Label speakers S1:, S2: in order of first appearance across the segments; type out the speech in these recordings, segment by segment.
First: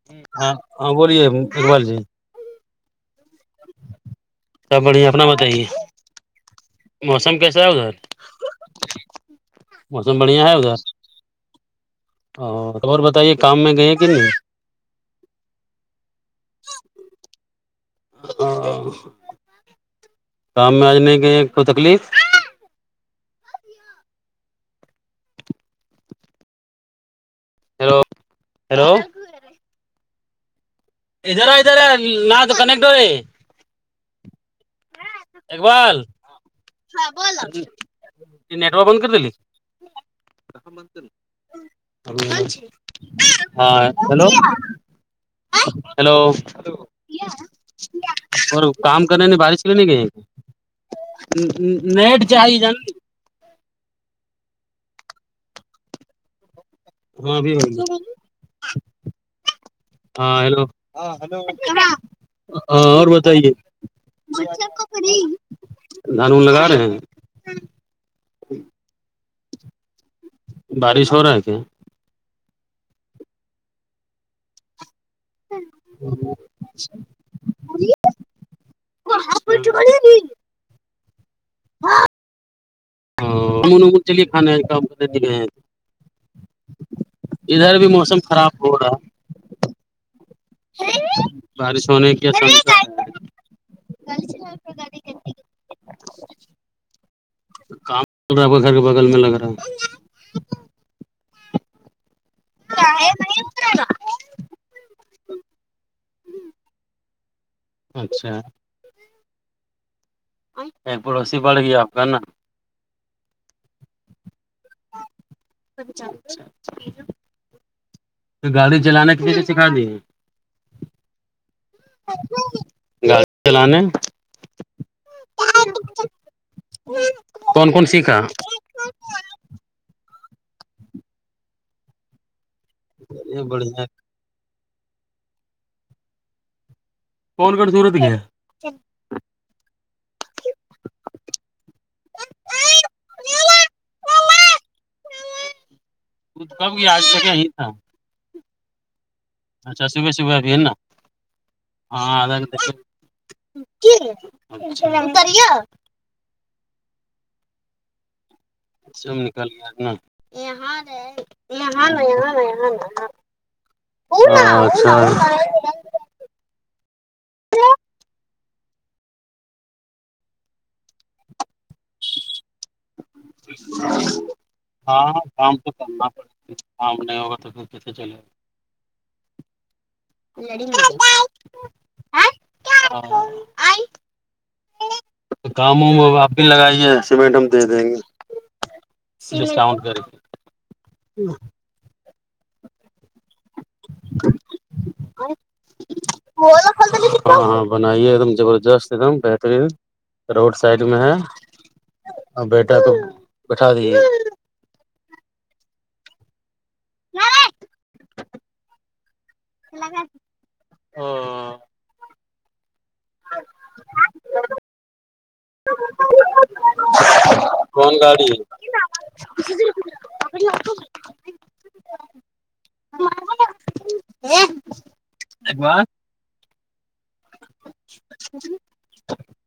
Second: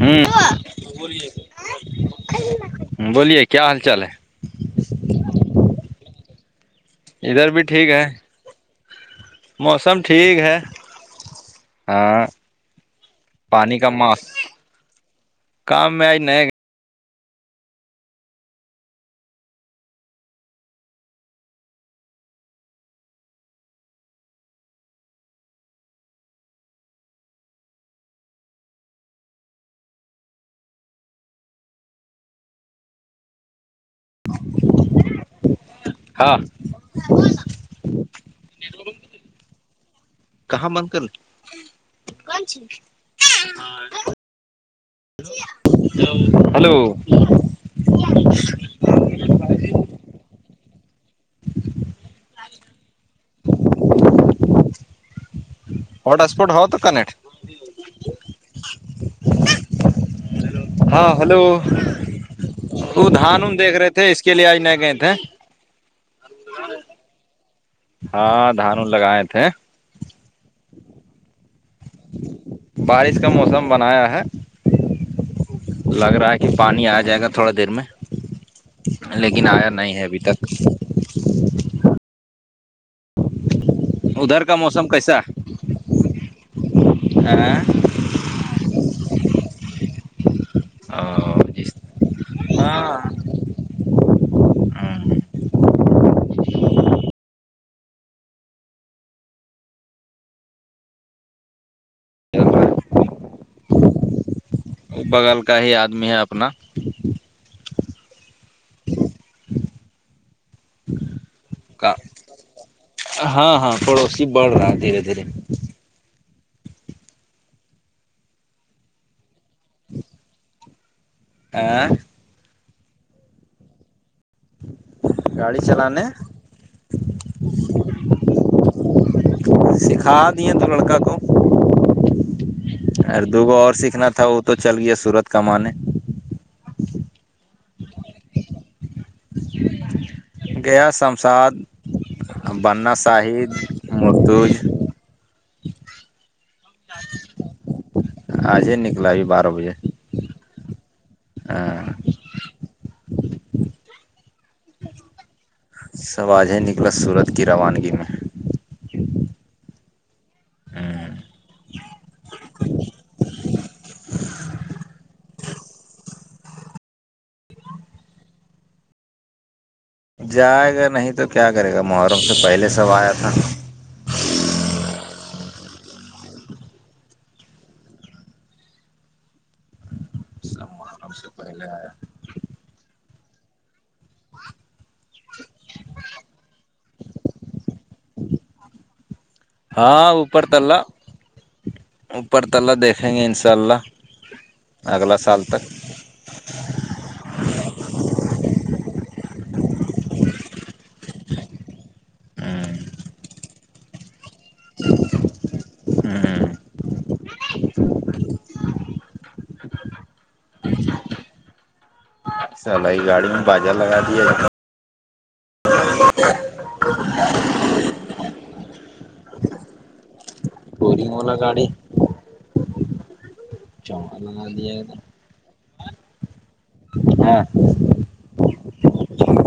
S1: ہوں
S2: ہاں بوے اربال جی
S1: بولیے کیا حال چال ہے
S2: سب بڑھیا اپنا بتائیے موسم کیسا ہے ادھر موسم بڑھیا ہے ادھر
S1: ہاں
S2: اور اور بتائیے کام میں
S1: پانی کا
S2: گئے کہ
S1: ماس
S2: نہیں
S1: کام میں آج نہیںئے گ
S2: ہ کام میں آج نہیں گئے کوئی تکلیف ہیلو ہیلو ادھرا ادھر ن تو کانیکٹر ایک بار
S1: ہاں
S2: ب نیٹورک بند کرتیلی ہاں ہیلو
S1: ہلو
S2: ہیلول اور کام کرنے نے بارش کے لیے نہیں کہئی نیٹ چاہی ج نا
S1: ہٹاسپٹ ہو تو کیک
S2: ہاں بھی گ ہاں
S1: ہاں
S2: ہیلولو
S1: ہلو
S2: ہ اور
S1: وہ دھان
S2: بتائیے
S1: ان دیکھ رہے تھے اس کے لیے آج نہیں گئے تھے
S2: دان لگا رہے ہیں
S1: ہاں دھان لگائے تھے
S2: بڑی شر ہے کیا
S1: بارش کا موسم بنایا ہے
S2: [unintelligible]
S1: لگ رہا ہے کہ پانی آ جائے گا تھوڑا دیر میں لیکن آیا نہیں ہے ابھی تک [unintelligible]
S2: [unintelligible] ہ امون امومون چلیے
S1: ادھر
S2: کانے
S1: کا موسم کیسا
S2: ہےے ہیں ادھر
S1: ہے؟
S2: بھی موسم خراب ہو رہا ہے بارش ہونے کیا
S1: ہاں
S2: کام چل رہا گھر کے بگل میں لگ رہا ہے
S1: [unintelligible]
S2: ہے نہیں اتا
S1: ا بغل کا ہی آدمی ہے اپنا
S2: اچھا ایک پڑوسی پڑ گئی آپ کا نا
S1: ہاں ہاں پڑوسی بڑھ رہا ہے دھیرے دھیرے
S2: تو گاڑی چلانا کے سکھا دی
S1: [unintelligible]
S2: گاڑی چلانے
S1: گاڑی چلانے
S2: کون کون سیکھا
S1: سکھا دیے تو لڑک کو ار دگو اور
S2: بڑھیا
S1: سیکھنا تھا وہ تو چل گیا سورت کمانے
S2: کون کون سورت کیا ہے [unintelligible]
S1: گیا شمشاد بننا شاہد مرتوج
S2: کب یہ آج تک یہ تھا
S1: آج ہی نکلاب بات
S2: اچھا صبح صبح ابھی ہے نا ہاں
S1: سب آج ہی نکلا سورت کی روانگی میں
S2: ش نکل گیا یہاں یہاں یہاںاں اچھا
S1: جائے گا نہیں تو کیا کرے گا محرم سے پہلے سب آیا تھا
S2: ہاں کام تو کرنا پتا کام نہیں ہوگا تو پھر ک
S1: سب محرم
S2: [unintelligible]
S1: پہلے آ
S2: [unintelligible]
S1: [unintelligible]
S2: کام ہ آپ بھی لگائیے سیمنٹ ہم دے دیں گے ڈسکاؤنٹ کر
S1: ہاں اوپر تلہ اوپر تلا دیکھیں گے ان شاء اللہ اگلا سال تک
S2: ہاں ہاں بنائیے ایک دم زبردست ایک دم بہترین روڈ سائڈ میں ہے اور بیٹا تو بٹھا دیے
S1: ہ ہ
S2: [unintelligible]
S1: سلائی گاڑی میں باجا لگا دیا [unintelligible]
S2: کون گاڑی
S1: پور ملا گڑی چول بگ دیا گ تھا ہاں
S2: [unintelligible]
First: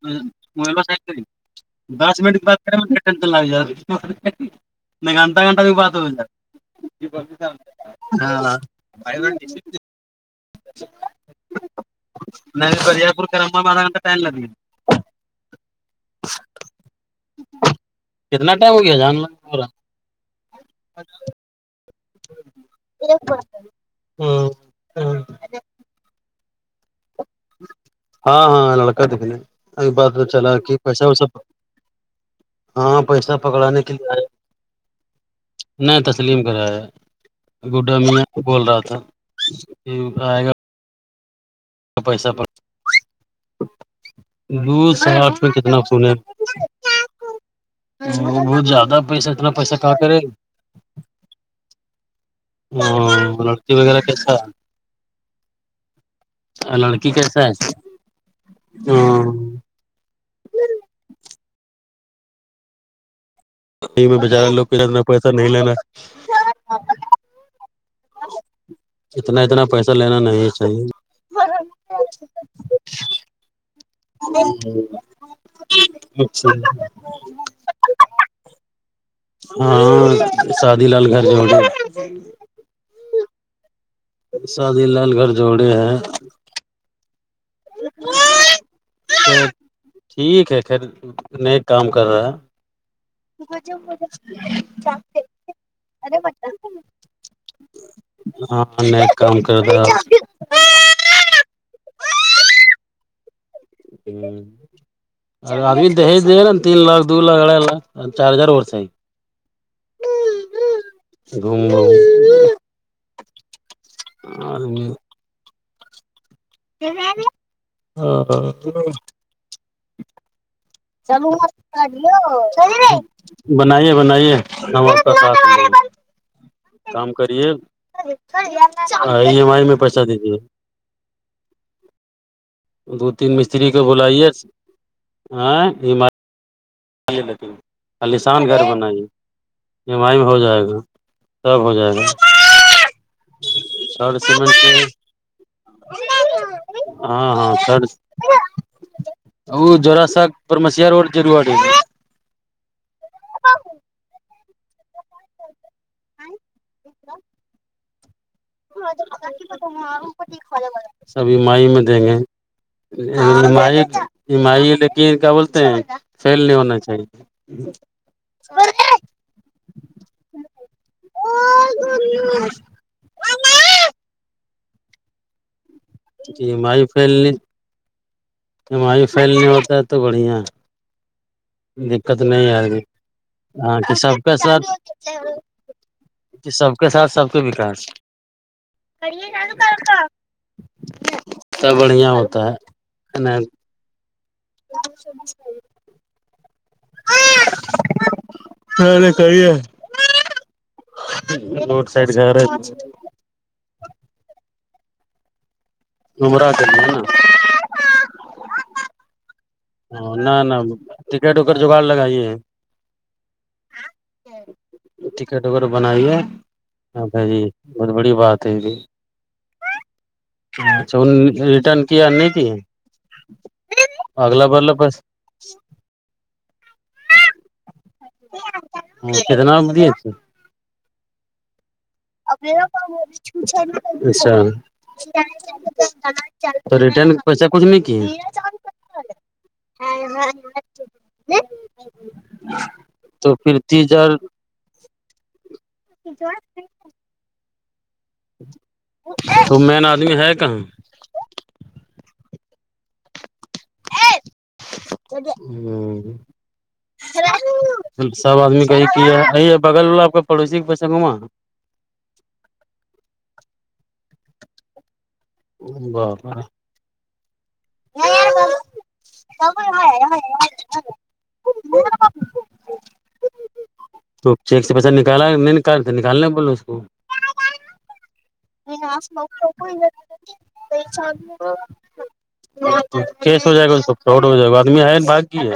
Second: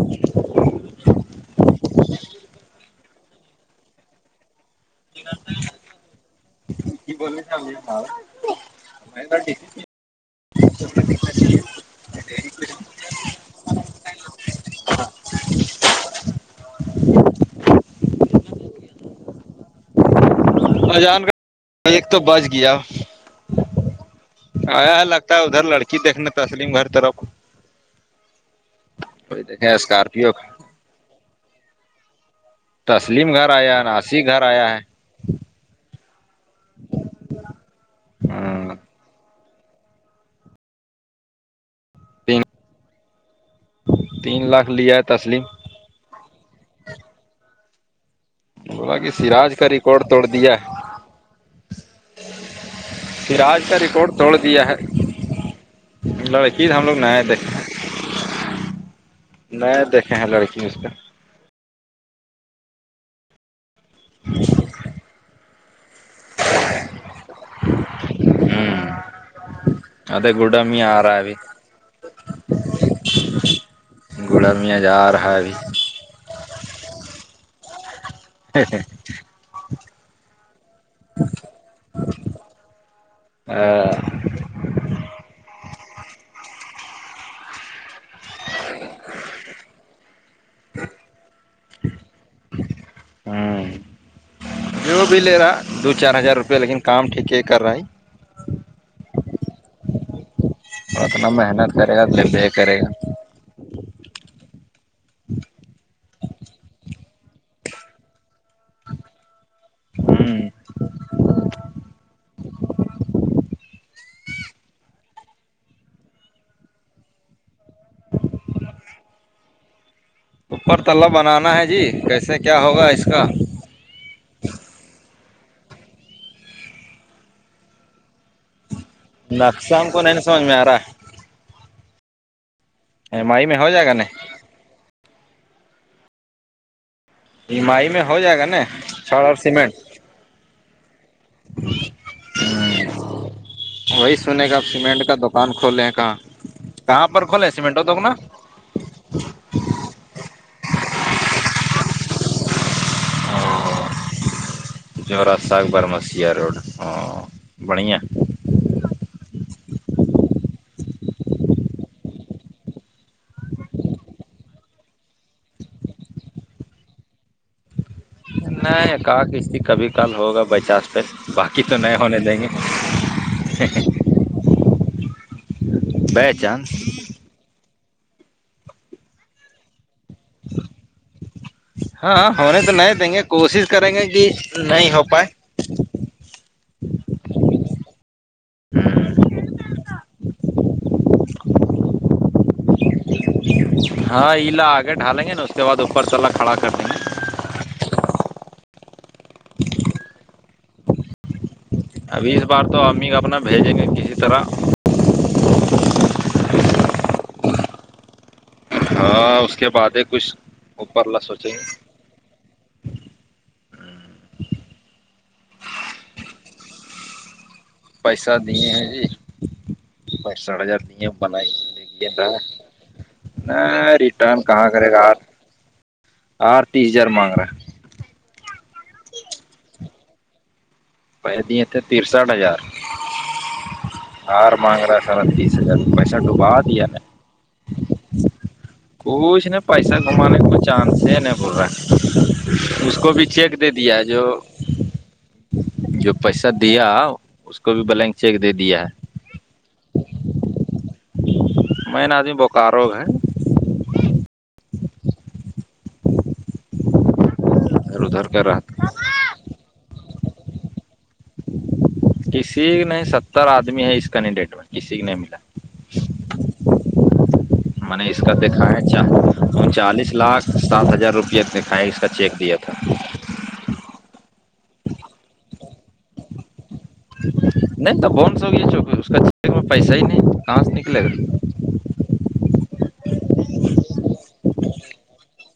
S2: [unintelligible] و س دس مٹ ب کر ل جا نہیں گھنٹا گھنٹہ بھی پات سر ہاں نہیں برجار پور کرمبا میں آھا گھٹہٹائم لگ گے کتنا ٹائم ہو گیا جان ل ہوورا
S1: ا جان کر ایک تو بچ گیا آیا
S2: پورا
S1: لگتا ہے ادھر لڑکی دیکھنے تسلیم ہر طرف
S2: ہاں ہاں لڑکا دکھنے
S1: کوئی دیکھے
S2: ا بات تو
S1: اسکارپیو
S2: چلا کہ پیسہ ویسا ہاں پیسہ
S1: تسلیم گھر آیا
S2: پکڑانے
S1: ہے
S2: کے لیے
S1: ناسی
S2: آیا
S1: گھر ہے
S2: نہیں تسلیم کرا ہے گڈا میاں بول
S1: ہاں
S2: رہا تھا آئے گا پسہ
S1: تین تین لاکھ
S2: دو
S1: لیا ہے
S2: سٹھ
S1: تسلیم
S2: میں کتنا سنے وہ وہ
S1: بولا
S2: زیادہ
S1: کہ
S2: پیسہ اتنا
S1: سراج کا
S2: پیسہ کہاں
S1: ریکارڈ
S2: کرے
S1: پھر آج
S2: لڑکی
S1: کا
S2: وغیرہ
S1: ریکارڈ توڑ
S2: کیسا
S1: دیا ہے لڑکی ہم لوگ نہیں دیکھ
S2: کیسا ہے
S1: نہیں دیکھ ہ ہ لڑکی مسٹر
S2: یہ میں بچارے لوگ اتنا پیسہ نہیں لینا اتنا اتنا پیسہ
S1: ہوں
S2: لینا
S1: ا
S2: نہیں
S1: گڈ م آ
S2: چاہیے
S1: رہا بھی [unintelligible]
S2: ہ اچھا
S1: [unintelligible]
S2: ہاں شادی لال گھر جو گا
S1: اور
S2: شادی لال گھر جوڑے ہیں تو ٹھیک ہے خھر میں ایک کام کر رہا ہے
S1: [unintelligible] ہوں وہ بھی لے رہا دو چار ہزار روپئے لیکن کام ٹھیک کر رہا ہے
S2: ہاں نے ایک کام کر رہ
S1: اتنا محنت کرے گا د کرے گا
S2: [unintelligible] اور ابھی دہیج دے نا تین لاکھ دو لاکھ اڑھ لاکھ چار ہزار اور سےاہ گ
S1: ہوں
S2: [unintelligible] اور ہاں
S1: پررتا اس کا
S2: بنے بنے کام کریے ای ایم آئی
S1: نقشہ
S2: میں
S1: ہم
S2: پیسہ
S1: کو نہیں
S2: دیجیے
S1: سمجھ میں آ رہا
S2: دو
S1: ہے
S2: تین
S1: ایم آئی میں
S2: مستری
S1: ہو
S2: کو
S1: جائے گا نا
S2: بلائیے ہال
S1: ایم آئی میں ہو جائے
S2: خالیشان
S1: گا
S2: گھر
S1: نا
S2: بنائیے
S1: چھڑ اور سیمنٹ
S2: ای ایم آئی میں ہو جائے گا سب ہو جائے گا
S1: وہی
S2: تھرڈ
S1: سنے گا آپ
S2: کے
S1: سیمنٹ کا دکان کھولیں ہیں کہاں کہاں پر کھولے سیمنٹوں توک نا
S2: ا جرا ساک پر مشیاار وڈ ج ر آٹ ہے
S1: جورا سہ بارہمسیہ روڈ ہاں بڑھیا
S2: سبھی مائی میں دیں گے ای ایمی لیکن کیا بولتے ہیں فیل نہیں ہونا چاہیے جی
S1: نہیں ک اس کبھی کل ہوگا بچاس پہ باقی تو نئے ہونے دیں گے بائی
S2: جی ایم
S1: چانس
S2: آئی پھیلنی ایم آئی پھیلنی ہوتا ہے تو بڑھیا دقت
S1: ہاں ہونے
S2: آ
S1: تو
S2: رہی
S1: نہیں دیں گے کوشش
S2: ہاں
S1: کریں گے
S2: سب
S1: کہ
S2: کے ساتھ
S1: نہیں ہو پائے
S2: سب کے ساتھ سب کے وکاس تب بڑھیا ہوتا ہے نا
S1: ہاں علا آگے ڈھالیں گے نا اس کے بعد اوپر چلا کھڑا کر دیں گے
S2: ک نہیں کرے
S1: ابھی اس بار تو امی کا اپنا بھیجیں گے کسی طرح
S2: امرااد ہے نا
S1: ہاں اس کے بعد ہی
S2: [unintelligible] نہ
S1: کچھ
S2: نہ
S1: اوپر لا
S2: ٹکٹ
S1: سوچیں
S2: وکٹ
S1: گے
S2: جگاڑ لگائیے ٹکٹ وکٹ بنائیے ہ ب جی بہت بڑی
S1: پیسہ
S2: بات ہے یہ
S1: دیے
S2: بھی
S1: ہیں جی پینسٹھ ہزار
S2: اچھا
S1: دیے
S2: ان
S1: بنائی
S2: ریٹرن کیا نہیں تھی
S1: ریٹرن
S2: [unintelligible]
S1: آ تیس ہزار مانگ رہا
S2: ہ س تو نام بجچ
S1: پ د [unintelligible]
S2: [unintelligible]
S1: ہار مانگ رہا ہے سارا تیس ہزار پیسہ ڈوبا
S2: تو
S1: دیا نا
S2: ریٹرن پیسا کچ نہیں کہ
S1: کچھ ن پیسہ کمانے کو چانس ہے ن بول رہا اس کو بھی
S2: تو
S1: چیک
S2: پھر
S1: دے
S2: تیس
S1: دیا
S2: ہزار
S1: جو جو پیسہ دیا اس کو بھی بلینک چیک دے دیا ہے
S2: تو مین آدمی ہے کہاں
S1: میںین آدمی بوکارو ہے
S2: ہ [unintelligible]
S1: ادھر ادھر
S2: سب
S1: کا رہا
S2: آدمی کای کیا ہے ہے بغل وال آپ کا پڑوسی کے پیسے گھوما
S1: کسی نہیں ستر آدمی ہے اس کنیڈیٹ میں کسی کی نہیں ملا
S2: باب [unintelligible]
S1: [unintelligible] [inaudible] میں نے اس کا دیکھا ہے ا چالیس لاکھ سات ہزار روپیہ دکھا ہے اس کا چیک دیا تھا [unintelligible] [inaudible]
S2: تو چیک سے پیسہ نکالا نہیں نکالتے نکالنے بولو اس کو
S1: نہیں تو ب
S2: س مک ر
S1: کہاں سے
S2: کوس
S1: نکلے گا
S2: کیس ہو جائے گا اس سب چوٹ ہو جائے گا آدمی آئے بھگ گ ہے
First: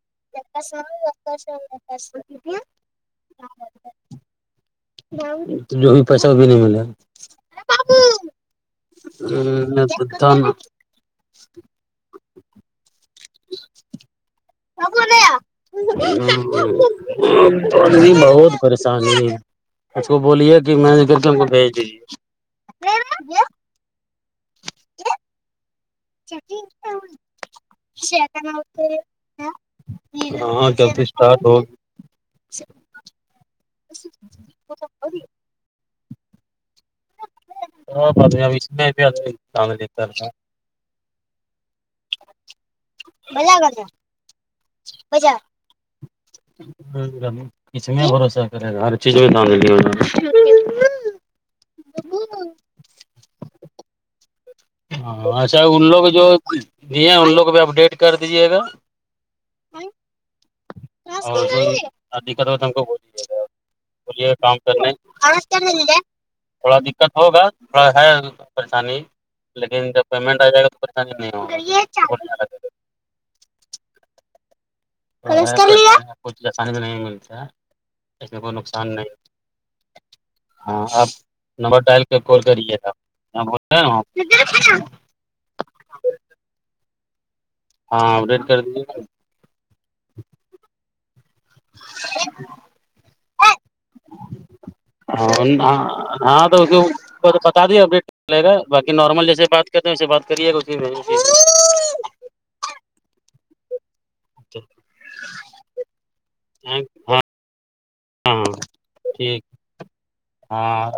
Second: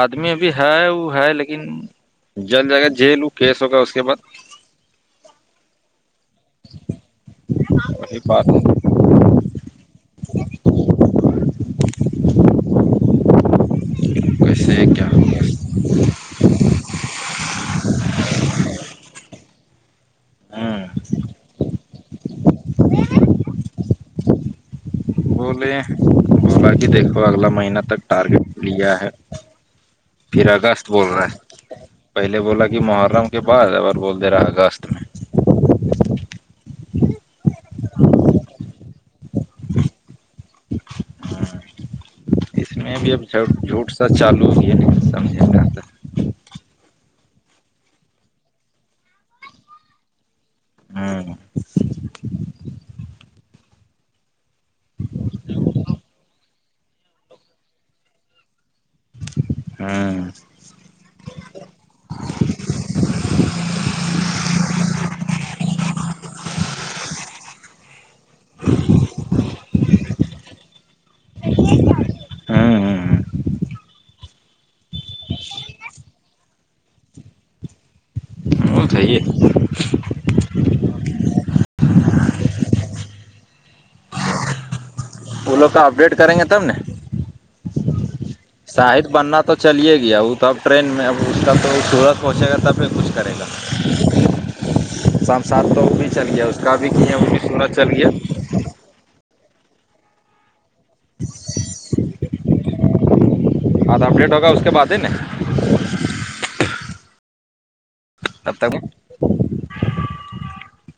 S1: آدمی ابھی ہے وہ ہے لیکن جل جائے گا جیل وہ کیس ہوگا اس کے بعد
S2: [unintelligible] جو بھی پیسہ وہ بھی نہیں ملے
S1: وہی بات ہے
S2: ا تو دان
S1: کیسے
S2: سب
S1: کیا
S2: نیا بہت پریشانی ہے اس کو بولیے کہ
S1: ہوں
S2: مج کر کے ہم کو بھیج دیجیے
S1: بولے بولا کہ دیکھو اگلا مہینہ تک ٹارگیٹ لیا ہے
S2: دیجیے ہاں
S1: پیرگست
S2: جلدی
S1: بول رہا
S2: اسٹارٹ ہوگی
S1: ہے پہلے بولا کہ محرام کے بع اار بول دے رہا ہے است میں
S2: اور بہےہبش میں چاندری سرح
S1: اس میں بھی اب جھوٹ سا چالو ہو ہے نہیں سمجھے
S2: ک میں بھروسہ کرے گا ہر چیز میں د دے دیاوں نے
S1: ہاں
S2: ببو ہ اچھا ان لوگ جو دیے ان لوگ بھی اپڈیٹ کر دیجیے گا
S1: ہاں
S2: اور جو دقت ہو ہم کو وہ دی گا کام کرنے تھوڑا دقت ہوگا تھڑا ہے پریشانی لیکن جب پیمنٹ آ جائے گا تو پریشانی نہیں ہوگی
S1: ہ
S2: کچھ آسانی بھی نہیں ملتا اس میں کوئی
S1: وہ
S2: نقصان
S1: صحیے
S2: نہیں ہاں آپ نمبر ٹائل کے کال کریے گپ بول رہ ہیں
S1: وہ لوگ کا اپڈیٹ کریں گے تب ن
S2: ہاں اپڈیٹ کر دیجیے
S1: ساہد بننا تھا تو چلے گیا وہ تو اب ٹرین میں اب اس کا تو سورت پہنچے گا تبھی کچھ کرے گا [unintelligible] [inaudible] سات تو وہ بھی چل
S2: ہاں
S1: گیا
S2: تو اس
S1: کا بھی کیا وہ بھی
S2: بتا
S1: سورج
S2: دیا
S1: چل
S2: ا ڈیٹ
S1: گیا
S2: چلے گا بای نارمل جیس بات کرتے ہیں ویے بات کری گچ جی ب ج [unintelligible] [inaudible]
S1: آ اب ڈ [unintelligible] [inaudible]
S2: ہاں ہاںاں
S1: تب تک
S2: ٹھیک ہاں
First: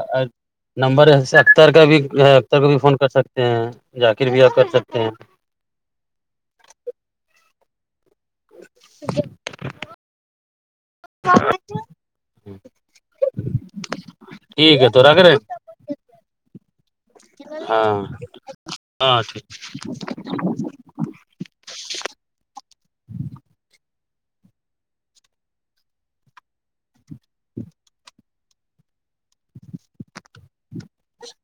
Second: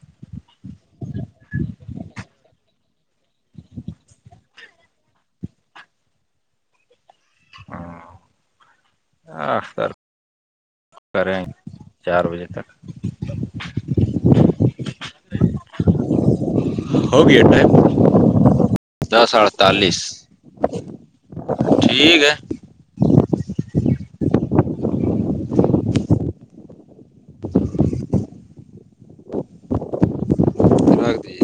S2: نمبر ہےس اختر کا بھی ہے اختر کا بھی فون کر سکتے ہیں ذاکر بھی آپ کر سکتے ہیں
S1: ہاں
S2: [inaudible]
S1: آخ سر کریں چار بجے تک
S2: ٹھیک ہے تو را رہے
S1: [inaudible] ہو گیا ٹائم
S2: ہاں ہاں
S1: دس
S2: ٹھیک
S1: اڑتالیس ٹھیک ہے
S2: [inaudible]
S1: رکھتی ہے